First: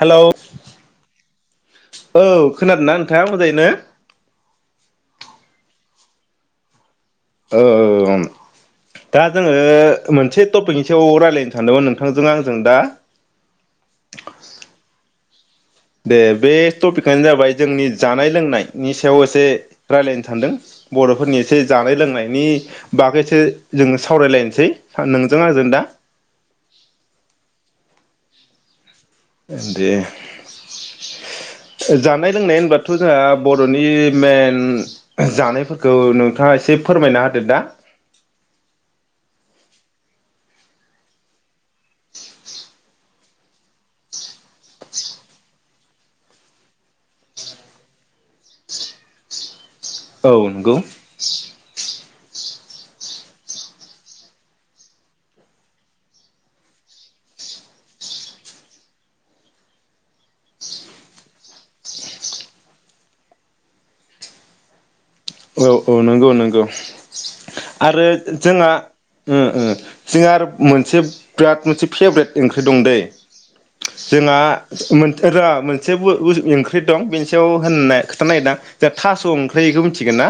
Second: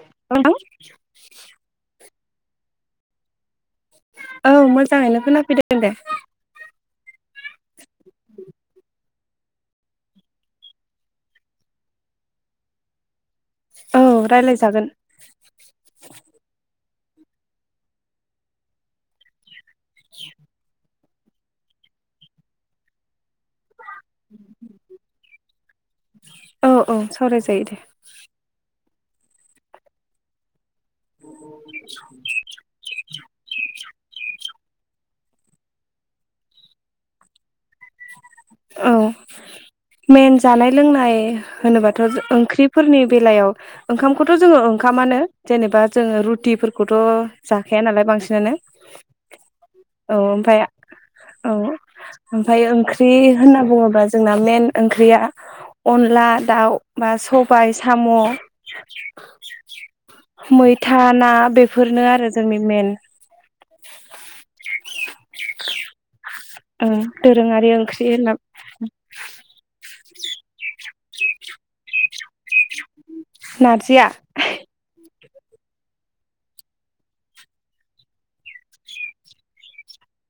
Hello औ खोनादों ना नोंथाङा मोजाङैनो। औ मोजाङैनो खोनाफैदों दे। ओ ओ ओ औ दा जोङो मोनसे टपिकनि सायाव रायलायनो सानदोंमोन नोंथांजों आंजों दा औ रायलायजागोन दे बे टपिकआनो जाबाय जोंनि जानाय लोंनायनि सायाव एसे रायलायनो सानदों। बर'फोरनि एसे जानाय लोंनायनि बागैसो जोङो सावरायलायनोसै ओ नोंजों आजों दा औ औ सावरायजायो दे दे जानाय लोंनाय होनबथ' जोंहा बर'नि मे ओम जानायफोरखौ नोंथाङा एसे फोरमायना होदो दा। औ मेन जानाय लोंनाय होनोबाथ' ओंख्रिफोरनि बेलायाव ओंखामखौथ' जोङो ओंखामानो जेनेबा जोङो रुटिफोरखौथ' जाखाया नालाय बांसिनानो। औ नंगौ। ओमफ्रायो ओंख्रि होनना बुङोबा जोंना मेन ओंख्रिया अनला दाउ बा सबाय साम' मैथा ना बेफोरनो आरो जोंनि मेन [inaudible] औ औ नंगौ नों गौ ओं दोरोङारि ओंख्रि आरो होनना जोंहा ओ ओ। जोंहा आरो मोनसे बिराद मोनसे फेब्रेत ओंख्रि दं दै। नारजिया जोंहा मोन र मोनसे बु बुस ओंख्रि दं बेनि सायाव होननाय खोथा नागिरां जोआ थास' ओंख्रिखौ मिथि गोना?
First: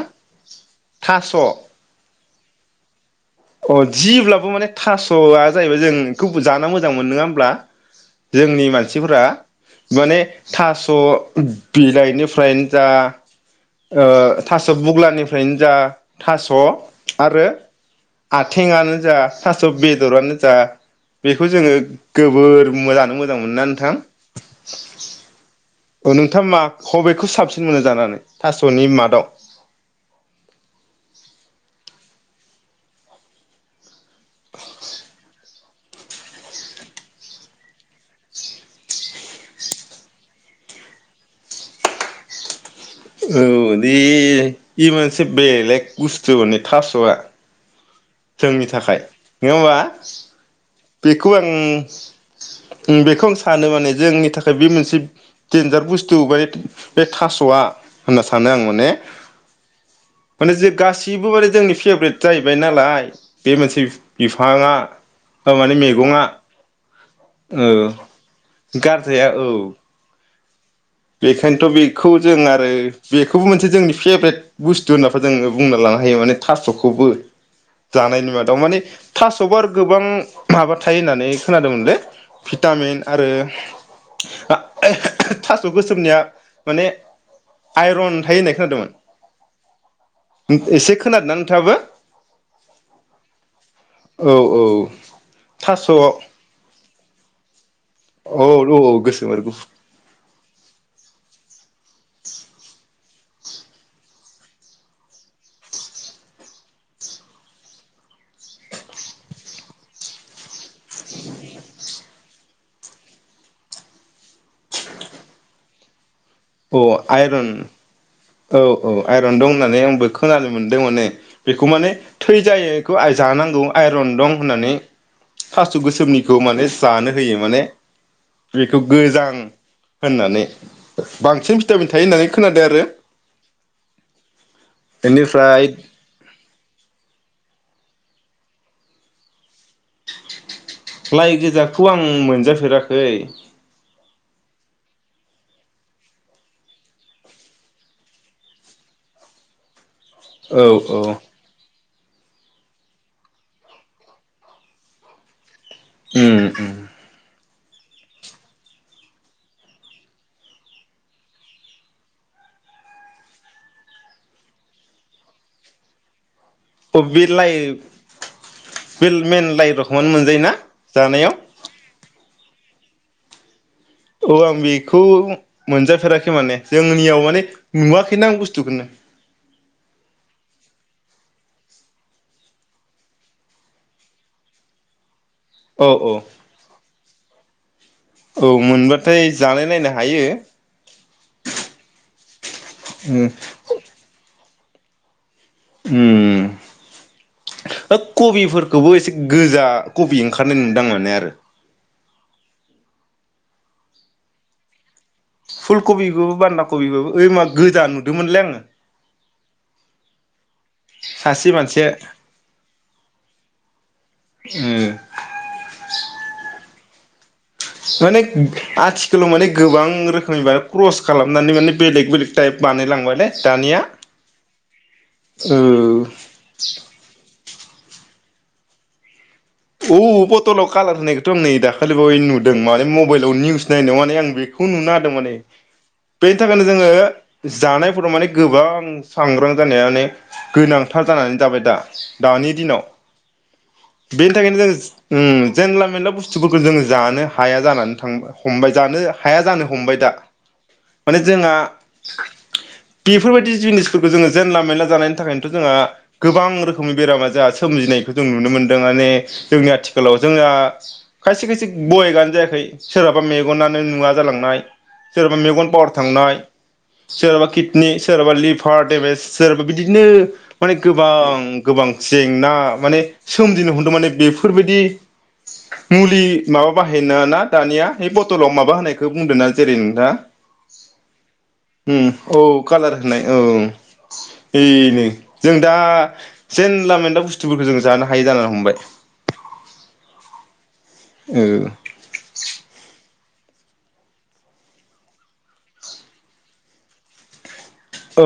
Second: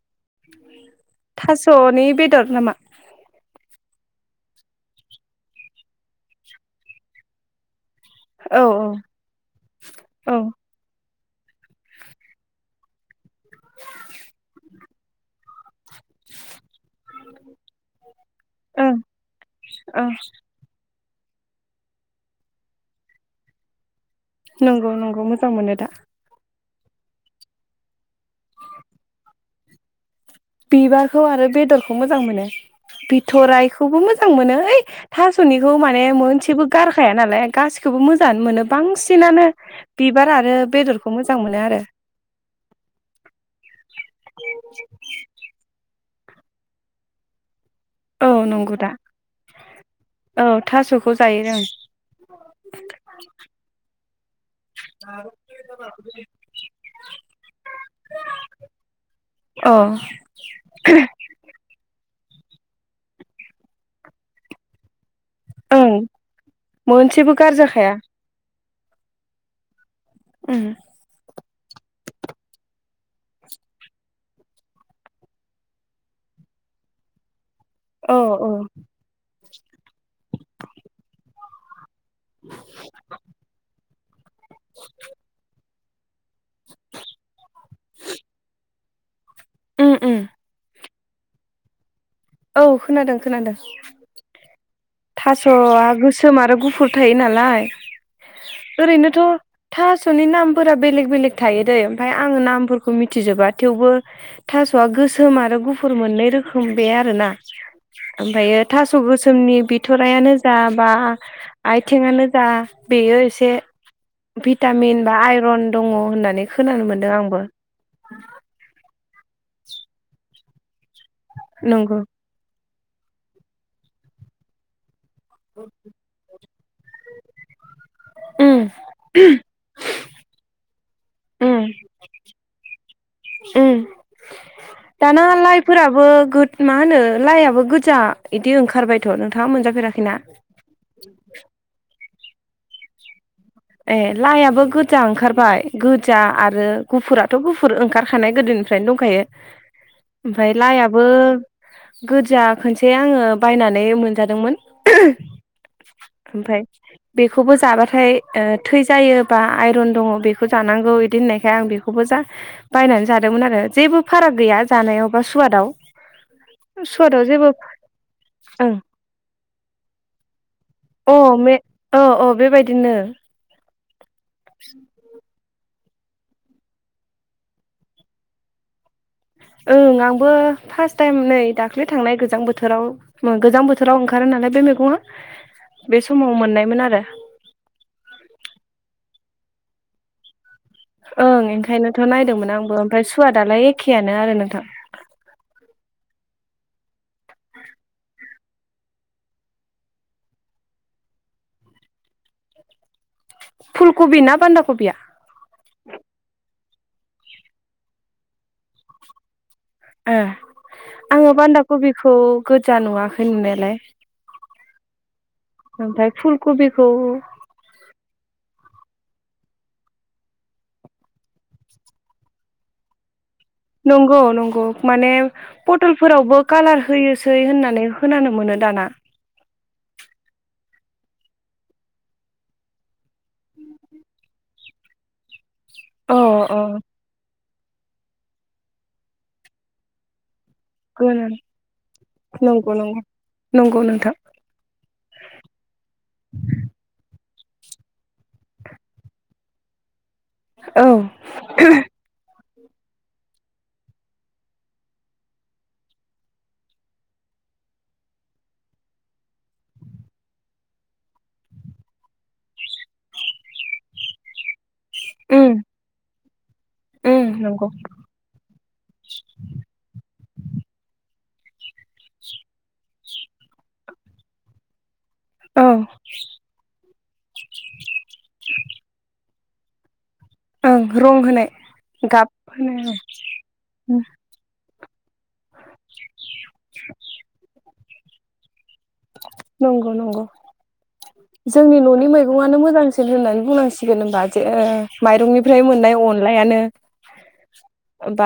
थास'नि बेदर नामा? अ जिब्लाबो माने थास'आ जाहैबाय जों खौ जानो मोजां मोन नङा होमब्ला? औ जोंनि औ मानसिफोरा माने औ थास' बिलाइनिफ्रायनो जा ओ थास' बुग्लानि फ्रायनो जा थास' आरो आथेंआनो ओं जा थास' ओं बेदरानो जा। बेखौ जोङो जोबोर मोजां मोजां मोनो ना नोंथां? नंगौ नंगौ मोजां मोनो दा औ नोंथां मा हबेखौ साबसिन मोनो जानानै थास'नि मादाव? बिबारखौ आरो बेदरखौ मोजां मोनो बिथराइखौबो मोज जां मोनो ऐ था सनिखौ माने मोनसेबो गारखाया नालाय गासिखौबो मोजाङानो मोनो बांसिनानो बिबार आरो बेदरखौ मोजां मोनो आरो। औ दे बि मोनसे बेलेग बुस्थु ने थास'आ? औ जोंनि नंगौ दा थाखाय नङा होमबा औ थास'खौ बेखौ जायो आं जों बेखौ आं सानो माने जोंनि थाखाय बे मोनसे देनजार बुस्थु बाय बे थास'आ होनना सानो आं माने अ माने जे गासिबो माने जोंनि फेबरेट। जाहैबाय नालाय बे मोनसे बिफाङा माने ओं मैगङआ मोनसेबो औ। गारजाखाया गारजाया औ। ओम। बेखायनोथ बेखौ जों आरो बेखौबो मोनसे जोंनि फेभारेट बुस्थु होनना जोङो बुंना लानो हायो माने थासखौबो। औ जानायनि औ मादाव माने थास आरो गोबां माबा थायो होननानै खोनादोंमोनलै। भिटामिन आरो [unintelligible] गोसोमनिया माने आइरन थायो होननाय खोनादोंमोन। उम उम एसे खोनादों ना नोंथाङाबो? औ खोनादों खोनादों, औ औ थास' थासआ औ गोसोम आरो गुफुर थायो नालाय औ औ ओरैनोथ' गोसोम आरो गुफुर थासनि नाम, फुरा बेलेग बेलेग थायो, जायो ओमफ्राय आङो नामफोर फोरखौ मिथिजोबा थेवबो थासवा गोसोम आरो गुफुर मोननै रोखोम बे आरो ना ओनफायो थास गोसोमनि बि बिथ'रायानो जा बा आथिंआनो जा बेयो एसे भिटामिन बा आइरन दङ होननानै नानै औ खोनानो मोनदों आंबो, आइरन औ औ आइरन दं होननानै आंबो खोनानो मोन मोनदों माने बेखौ माने नंगौ थै जायो। खौ आइ जानांगौ आइरन दं होननानै, थास' गोसोमनिखौ माने जानो होयो माने, उम बेखौ गोजां होननानै बांसिन भिटामिन थायो होननानै खोनादों आरो ओम दाना बेनिफ्राय लाइफोराबो गो माहोनो लाइ फोराबो गोजा बिदि ओखारबायथ' नोंथाङा मोनजा फेराखैना? लाइ गोजाखौ आं मोनजाफेराखै, ए लाइआबो गोजा ओंखारबाय गोजा आरो गुफुराथ' गुफुर ओंखारखानाय गोदोनिफ्रायनो दंखायो, ओमफ्राय औ औ लाइआबो गोजा खनसे आङो बायनानै मोनजादोंमोन, उम ओनफाय बे खौबो जाबाथाय, थै जायोबा आइरन दङ बेखौ जानांगौ इदि होननायखाय आं बेखौबो जा बायनानै जादोंमोन आरो जेबो फाराग गैया जानायाव बा सुवादाव। अब बे सुवादाव जेबो लाइ बे मेन लाइ रखमानो मोनजायोना ओं अ जानायाव, मे औ औ बेबायदिनो औ आं बेखौ मोनजाफेराखै माने जोंनियाव माने नुवाखैनो आं बुस्थुखौनो। ओं आंबो फारस टाइम नै दाख्लि थांनाय गोजां बोथोराव गोजां बोथोराव ओंखारो नालाय बे मैगङा औ बे औ समाव मोननायमोन आरो। औ मोनबाथाय जानाय नायनो हायो। ओं ओंखायनोथ' नायदोंमोन आंबो ओमफ्राय सुवा दालाय एखेयानो आरो नोंथां। ओम ओ कबिफोरखौबो एसे गोजा कबि ओंखारनाय नुदों मोनो आरो फुल कबि ना बान्दा कबिया? फुल कबिबो बान्दा कबिबाबो ओइ मा गोजा नुदोंमोनलै आङो। ओ आङो सासे बान्दा मानसिया कबिखौ ओ गोजा नुवाखै नुनायालाय। ओ खौ माने आथिखालाव माने गोबां रोखोमनि बा क्रस खालामनानै माने बेलेग बेलेग टाइप बानायलांबाय लै नंगौ नंगौ माने औ पथलफोरावबो कालार होयोसै होनानै खोनानो मोनो दाना। औ बथलाव कालार होनायखौथ' आं नै दाखालि बै नुदों माने म मबाइलाव निउस नायावनानै आं बे खौ नुनादों माने अ बेनि अ थाखायनो जोङो जानायफोराव माने गोबां सांग्रां जानाया ने गोनांथार गोनां जानानै जाबाय दा दानि नंगौ दिनाव नंगौ नंगौ नोंथां बेनि थाखायनो जों ओ जेनला मेनला बुस्थुफोरखौ जों जानो हाया जानानै थां हमबाय जानो हाया जानो हमबाय दा औ माने जोंहा बेफोरबायदि जिनिसफोरखौ जोङो जेनला मेनला जानायनि थाखायनोथ' जोंहा गोबां रोखोमनि बेरामा जोंहा सोमजिनायखौ जों नुनो मोन दों माने जोंनि आथिखालाव जोंहा खायसे खायसे बायगआनो जायाखै सोरहाबा मेगनानो नुवा जालांनाय सोरबा उम मेगन पावार थांनाय उम सोरबा नंगौ किडनि सोरबा लिभार देमेज सोरबा बिदिनो माने गोबां ओम गोबां जेंना माने सोमजिनो हमदों माने बेफोरबायदि औ मुलि माबा बाहाय ना ना दानिया बे बथलाव माबा होनायखौ बुंदों ना जेरैनो दा ओं रं होनाय गाब औ होनाय उम ए नै जों दा जेनला मेनला बुस्थुफोरखौ जों जोङो जाना हायि जानो हमबाय नंगौ नंगौ जोंनि न'नि मैगं आनो मोजांसिन होननानै बुंनांसिगोन होमबा जो माइरंनिफ्राय मोननाय अनलायानो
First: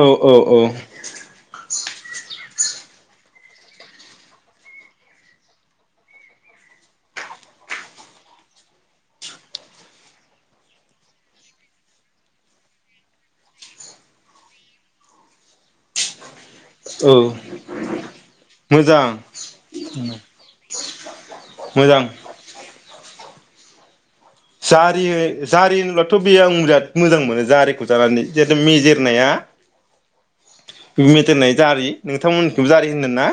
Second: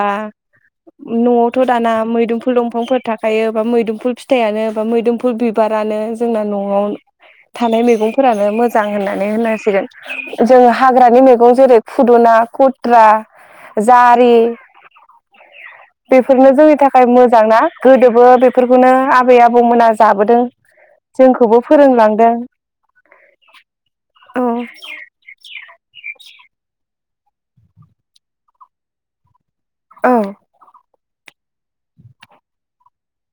औ औ औ न'आवथ' दाना मैदुमफुल दंफा बिफांफोर थाखायो बा मैदुमफुल फिथथायआनो बा मैदोमफुल बिब बिबारानो जोंना न'आव थानाय मैगंफोरानो मोजां होननानै होननांसिगोन जों हाग्रानि मैगं जेरै फुदुना, खुथ्रा, जारि बेब बेफोरनो जोंनि थाखाय औ मोजां ना गोदोबो बेफोरखौनो मोजां आबै आबौमोना जाबोदों। जोंखौबो मोजां फोरोंलांदों। औ जारि जारि होनब्लाथ' बे आं बिराद मोजां मोनो जारिखौ जानानै जिहेतु मेजेरनाया औ मेजेरनाय जारि, नोंथांमोननिखौबो जारि होनो ना?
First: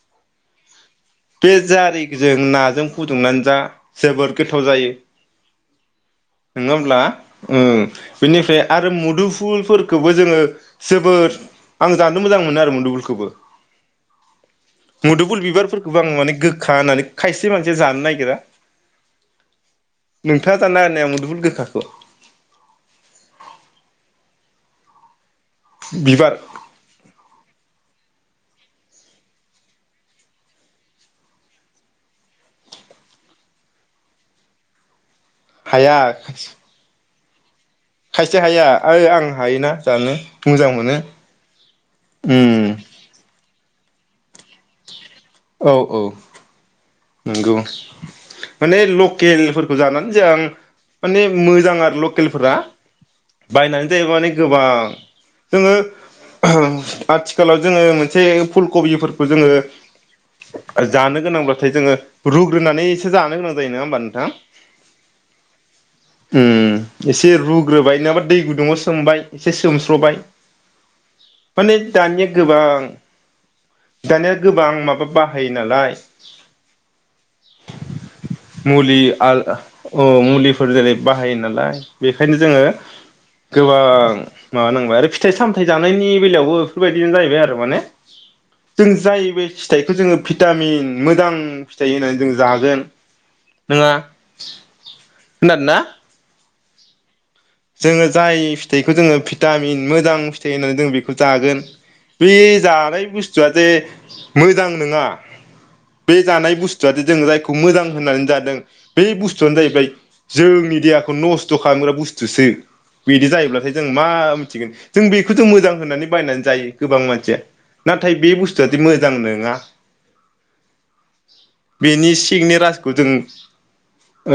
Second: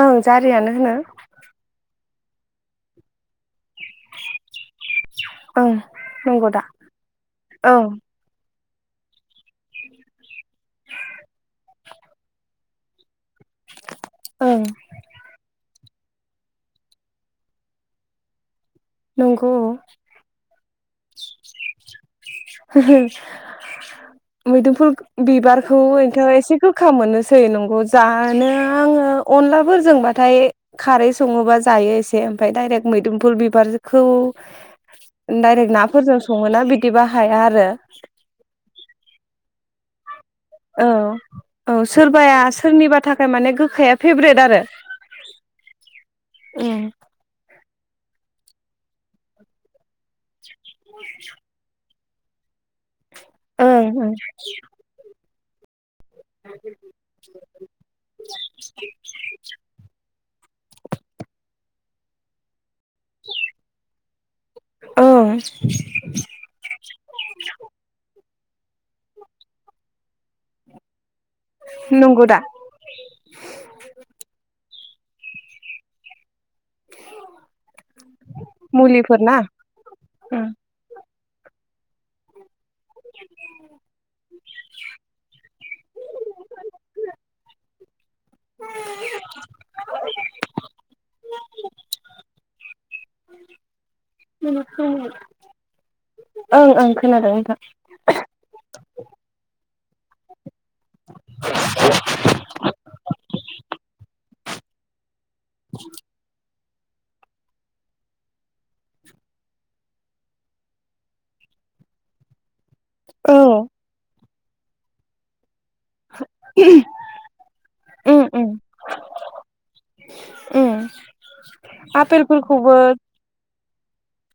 ओं जारियानो होनो। जों नाजों फुदुंनानै जा जोबोद गोथाव जायो। ओं नंगौ दा नङा होनब्ला? ओम ओं बेनिफ्राय आरो मुदुफुलफोरखोबो जोङो जोबोद आं जानो मोजां मोनो आरो मुदुफुलखोबो। ओं मदुफुल बिबारफोर गोबां माने गोखा होननानै खायसे मानसिया जानो नागिरा। नंगौ [unintelligible] [unintelligible] हो हो मैदोमफुल बिबारखौ एनोथ' बिबार एसे गोखा मोनोसै नंगौ जा नो आङो अनलाफोरजोंबाथाय खारै सङोबा जायो एसे ओमफाय डायरेक मैदोमफुल बिबारखौ डाइरेक्ट हाया नाफोरजों सङोना बिदिबा हाया आरो। खायसे हाया आय आं हायोना जानो मोजां औ मोनो औ सोरबाया ओम सोरनिबा थाखाय माने गोखाया फेभरेट आरो। औ औ ओं नंगौ माने लकेलफोरखौ जानान जां माने मोजां आरो ल केलफोरा ओं बायनानै ओं जायोबानो गोबां। जोङो आथिखालाव जोङो मोनसे फुल कबिफोरखौ जोङो जानो गोनांब्ला जोङो रुग ग्रोनानैसो जानो गोनां जायो नङा होनबा नोंथां ओं उम एसे रुग्रोबाय नङाबा दै गुद दंआव सोमबाय एसे सोमस्र'बाय। माने दानिया नंगौ दा गोबां दानिया गोबां माब बा बाहायो नालाय। मुलि मुलिफोर ना आल अ मुलिफोर जेरै बाहायो नालाय बेखायनो जोङो गोबां माबानांबाय आरो फिथाइ सामथाय जानायनि बेलायावबो बेफोरबायदिनो जाहैबाय आरो माने जों जाय बे फिथाइखौ जों भिटामिन मोजां फिथाइ होनानै जों जागोन नङा। [unintelligible] औ ओं खोनादों। जोङो जाय थैखौ जोङो भिटामिन मोजां थै होननानै जों बेखौ जागोन बे जानाय बुस्थुआ जे मोजां नङा बे जानाय बुस जादि जों रायखौ मोजां होननानै जादों बे बुस्थुआनो जाहैबाय जोंनि देहाखौ नस्थ' खालामग्रा बुस स्तुसो। बिदि औ जायोब्लाथाय जों मा जों बेखौ ज' मोजां होननानै बायनानै जायो गोबां मानसिया नाथाय उम बे उम बुस्थुवादि मोजां नङा उम बेनि सिंनि आपेलफोरखौबो राजखौ जों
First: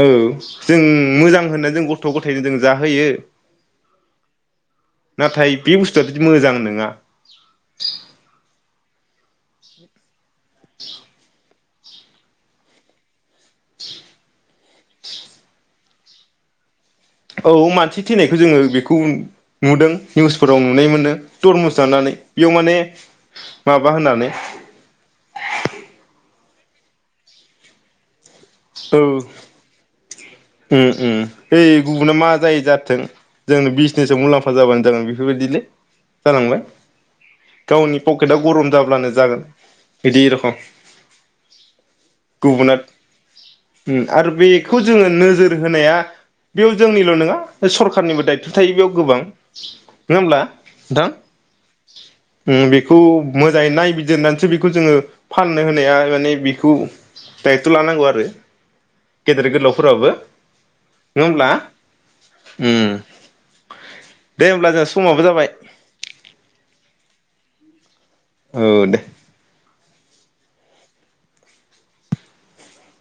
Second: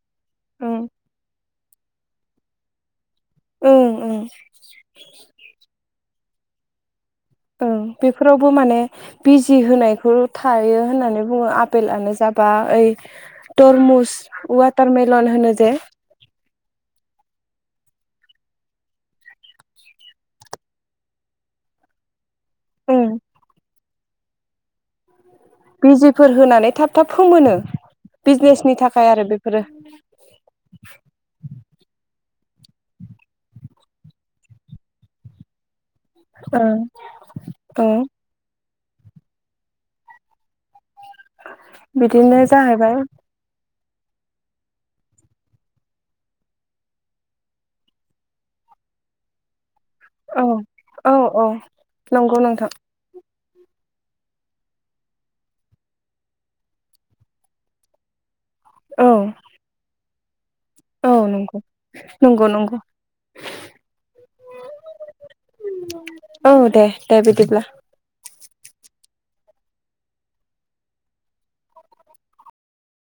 औ जों उम मोजां होनना जों गथ गथायजों जाहोयो। ओं ओं। नाथाय [unintelligible] मोजां नोङा। ओं बेफोरावबो माने बिजि होनायखौ थायो होननानै बुङो । बेलानो जाबा ओइ तरमुस वाटारमेलन होनो जे औ मानसि थैनायखौ जोङो बेखौ नुदों निउसफोराव नुनाय मोन्दों तरमुस जानानै इयाव माने ओं माबा माबा होनानै बिजिफोर होनानै थाब थाब फोमोनो। बिजनेसनि थाखाय आरो बेफोरो ओम ओम [inaudible] गुबुना मा जायो जाथों जोंनो बिजनेसाव मुलाम्फा जाबानो जागोन बेफोरबायदिलै जालांबाय औ गावनि पकेटआ गरम जाब्लानो जागोन बिदि रखम बिदिनो गुबुना जाहैबाय उम आरो बेखौ जोङो नोजोर नोजोर होनाया बेयाव जोंनिल नङा सरखारनिबो दायथ थायो बेयाव गोबां। नङा होमब्ला औ औ औ नंगौ नोंथां नोंथां ओम बेखौ मोजाङै नायबिजिरनानैसो बेखौ जोङो फाननो होनाया माने बिखौ दायट लानांगौ आरो औ गेदेर गोलावफोराबो औ नङा होमब्ला नंगौ नंगौ नंगौ उम दे होमब्ला जों समाबो जाबाय। औ दे दे बिदिब्ला। औ दे